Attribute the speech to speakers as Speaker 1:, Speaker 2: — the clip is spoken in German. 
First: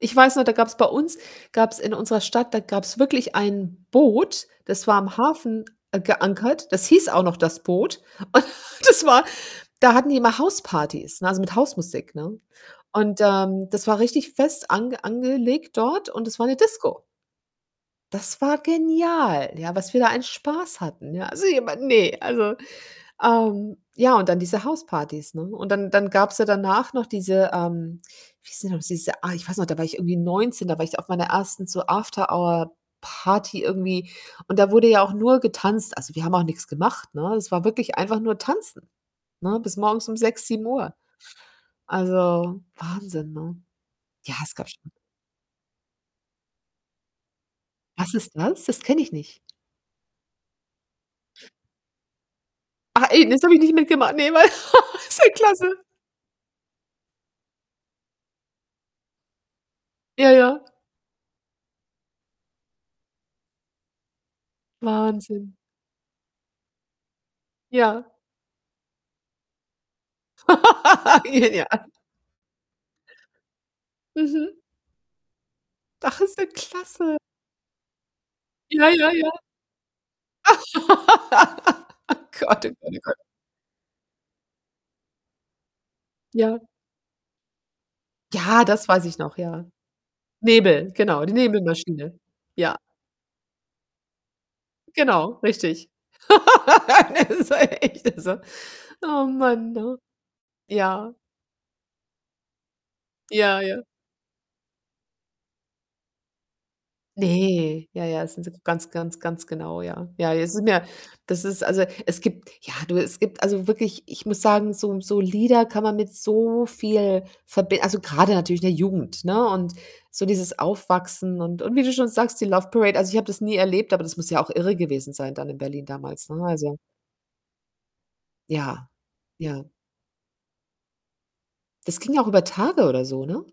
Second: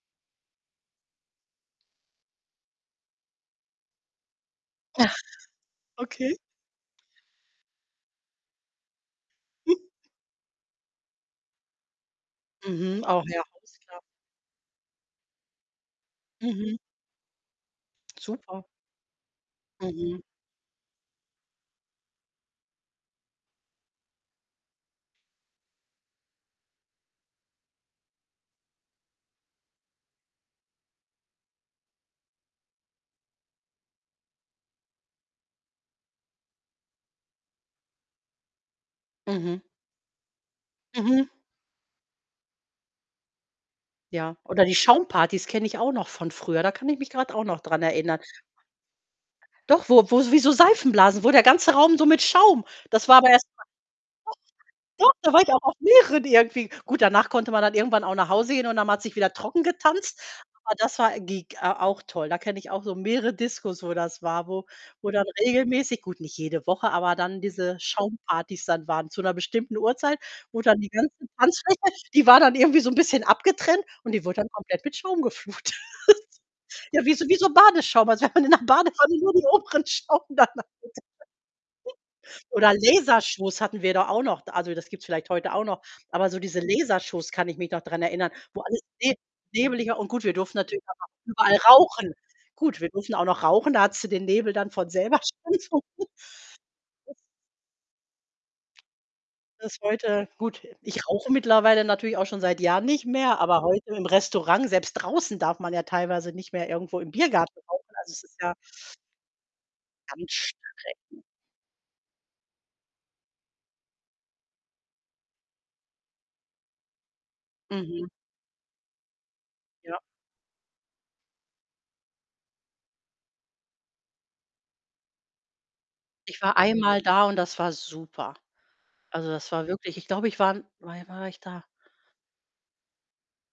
Speaker 1: Ich weiß noch, da gab's bei uns gab's in unserer Stadt da gab's wirklich ein Boot, das war im
Speaker 2: Ach,
Speaker 1: Hafen
Speaker 2: okay.
Speaker 1: geankert. Das hieß auch noch „Das Boot.“ Und das war da hatten die immer House-Partys, ne, also, mit House-Musik, ne?
Speaker 2: Mhm,
Speaker 1: Und,
Speaker 2: auch
Speaker 1: ähm,
Speaker 2: heraus,
Speaker 1: das war
Speaker 2: klar.
Speaker 1: richtig fest ange angelegt dort, und das war 'ne
Speaker 2: Mhm.
Speaker 1: Disko. Das war
Speaker 2: Super.
Speaker 1: genial, ja, was wir da
Speaker 2: Mhm.
Speaker 1: einen Spaß hatten, ja. Also, jemand ne, also. Ähm, ja und dann diese House-Partys, ne? Und dann dann gab's ja danach noch diese, ähm, wie hießen die noch, diese Ah, ich weiß noch, da war ich irgendwie 19, da war ich auf meiner 1. so After Hour-Party irgendwie, und da wurde ja auch nur getanzt. Also, wir haben auch nix gemacht, ne? Das war wirklich einfach nur tanzen, ne,
Speaker 2: Mhm.
Speaker 1: bis morgens um 6:00, 7:00.
Speaker 2: Mhm.
Speaker 1: Also, Wahnsinn, ne? Ja,
Speaker 2: Ja,
Speaker 1: es
Speaker 2: oder
Speaker 1: gab
Speaker 2: die
Speaker 1: schon
Speaker 2: Schaumpartys kenne ich auch noch von früher, da kann ich mich grad auch noch dran
Speaker 1: Was
Speaker 2: erinnern.
Speaker 1: ist das? Das kenne ich nicht.
Speaker 2: Doch, wo wo s wie so Seifenblasen, wo der ganze Raum so mit Schaum
Speaker 1: Ach
Speaker 2: Das war
Speaker 1: e
Speaker 2: aber
Speaker 1: ne, das
Speaker 2: erst
Speaker 1: habe ich nicht mitgemacht. Ne, weil
Speaker 2: [unintelligible] Doch,
Speaker 1: ist ja
Speaker 2: da war ich auch
Speaker 1: klasse.
Speaker 2: auf mehreren irgendwie. Gut, danach konnte man dann irgendwann auch nach Hause gehen und oder man hat sich wieder trocken getanzt.
Speaker 1: Ja, ja.
Speaker 2: Aber das war gig a auch toll. Da kenne ich auch so mehrere Discos, wo das war, wo wo dann
Speaker 1: Wahnsinn.
Speaker 2: regelmäßig gut, nicht jede Woche, aber dann diese
Speaker 1: Ja.
Speaker 2: Schaumpartys dann waren, zu 'ner bestimmten Uhrzeit, wo dann die ganze
Speaker 1: J ja.
Speaker 2: Tanzfläche die war dann irgendwie so 'n bisschen abgetrennt, und die wurde dann
Speaker 1: Mhm.
Speaker 2: komplett mit Schaum geflutet.
Speaker 1: Ach, ist ja
Speaker 2: Ja, wie
Speaker 1: klasse.
Speaker 2: so wie so Badeschaum, als wenn man in der
Speaker 1: Ja, ja,
Speaker 2: Badewanne
Speaker 1: ja.
Speaker 2: nur den oberen Schaum dann [unintelligible]
Speaker 1: Gott, oh Gott,
Speaker 2: Oder
Speaker 1: oh Gott.
Speaker 2: Lasershows hatten wir da auch noch. Also, das gibt's vielleicht heute auch noch, aber so
Speaker 1: Ja.
Speaker 2: diese Lasershows kann ich mich noch dran erinnern, wo
Speaker 1: Ja,
Speaker 2: alles
Speaker 1: das weiß
Speaker 2: ne
Speaker 1: ich noch, ja.
Speaker 2: nebeliger und gut, wir durften natürlich
Speaker 1: Nebel,
Speaker 2: auch
Speaker 1: genau, die
Speaker 2: überall rauchen.
Speaker 1: Nebelmaschine. Ja.
Speaker 2: Gut, wir durften auch noch rauchen, da hattest du den Nebel dann von selber
Speaker 1: Genau,
Speaker 2: schon
Speaker 1: richtig.
Speaker 2: [unintelligible]
Speaker 1: Das ist ja echt, also Oh Mann,
Speaker 2: Ist
Speaker 1: du.
Speaker 2: heute Gut, ich
Speaker 1: Ja.
Speaker 2: rauche mittlerweile natürlich auch schon seit Jahren nicht mehr,
Speaker 1: Ja,
Speaker 2: aber
Speaker 1: ja.
Speaker 2: heute im Restaurant, selbst draußen darf man ja teilweise nicht mehr irgendwo im Biergarten rauchen.
Speaker 1: Ne, ja,
Speaker 2: Also, es
Speaker 1: ja, da
Speaker 2: ist
Speaker 1: sind sie
Speaker 2: ja
Speaker 1: ganz ganz ganz genau, ja.
Speaker 2: ganz
Speaker 1: Ja, es sind ja
Speaker 2: streng.
Speaker 1: das ist also, es gibt, ja du, es gibt also wirklich ich muss sagen, so so Lieder kann man mit so viel verbin also,
Speaker 2: Mhm.
Speaker 1: grade natürlich in der Jugend, ne? Und
Speaker 2: Ja.
Speaker 1: so dieses Aufwachsen und und wie du schon sagst, die Love Parade. Also, ich habe das nie erlebt, aber das muss ja auch irre gewesen sein dann in Berlin damals,
Speaker 2: Ich
Speaker 1: ne?
Speaker 2: war
Speaker 1: Also
Speaker 2: einmal da und das war super.
Speaker 1: Ja,
Speaker 2: Also, das
Speaker 1: ja.
Speaker 2: war wirklich ich glaube, ich war Wann war ich da?
Speaker 1: Das ging ja auch über Tage oder so, ne?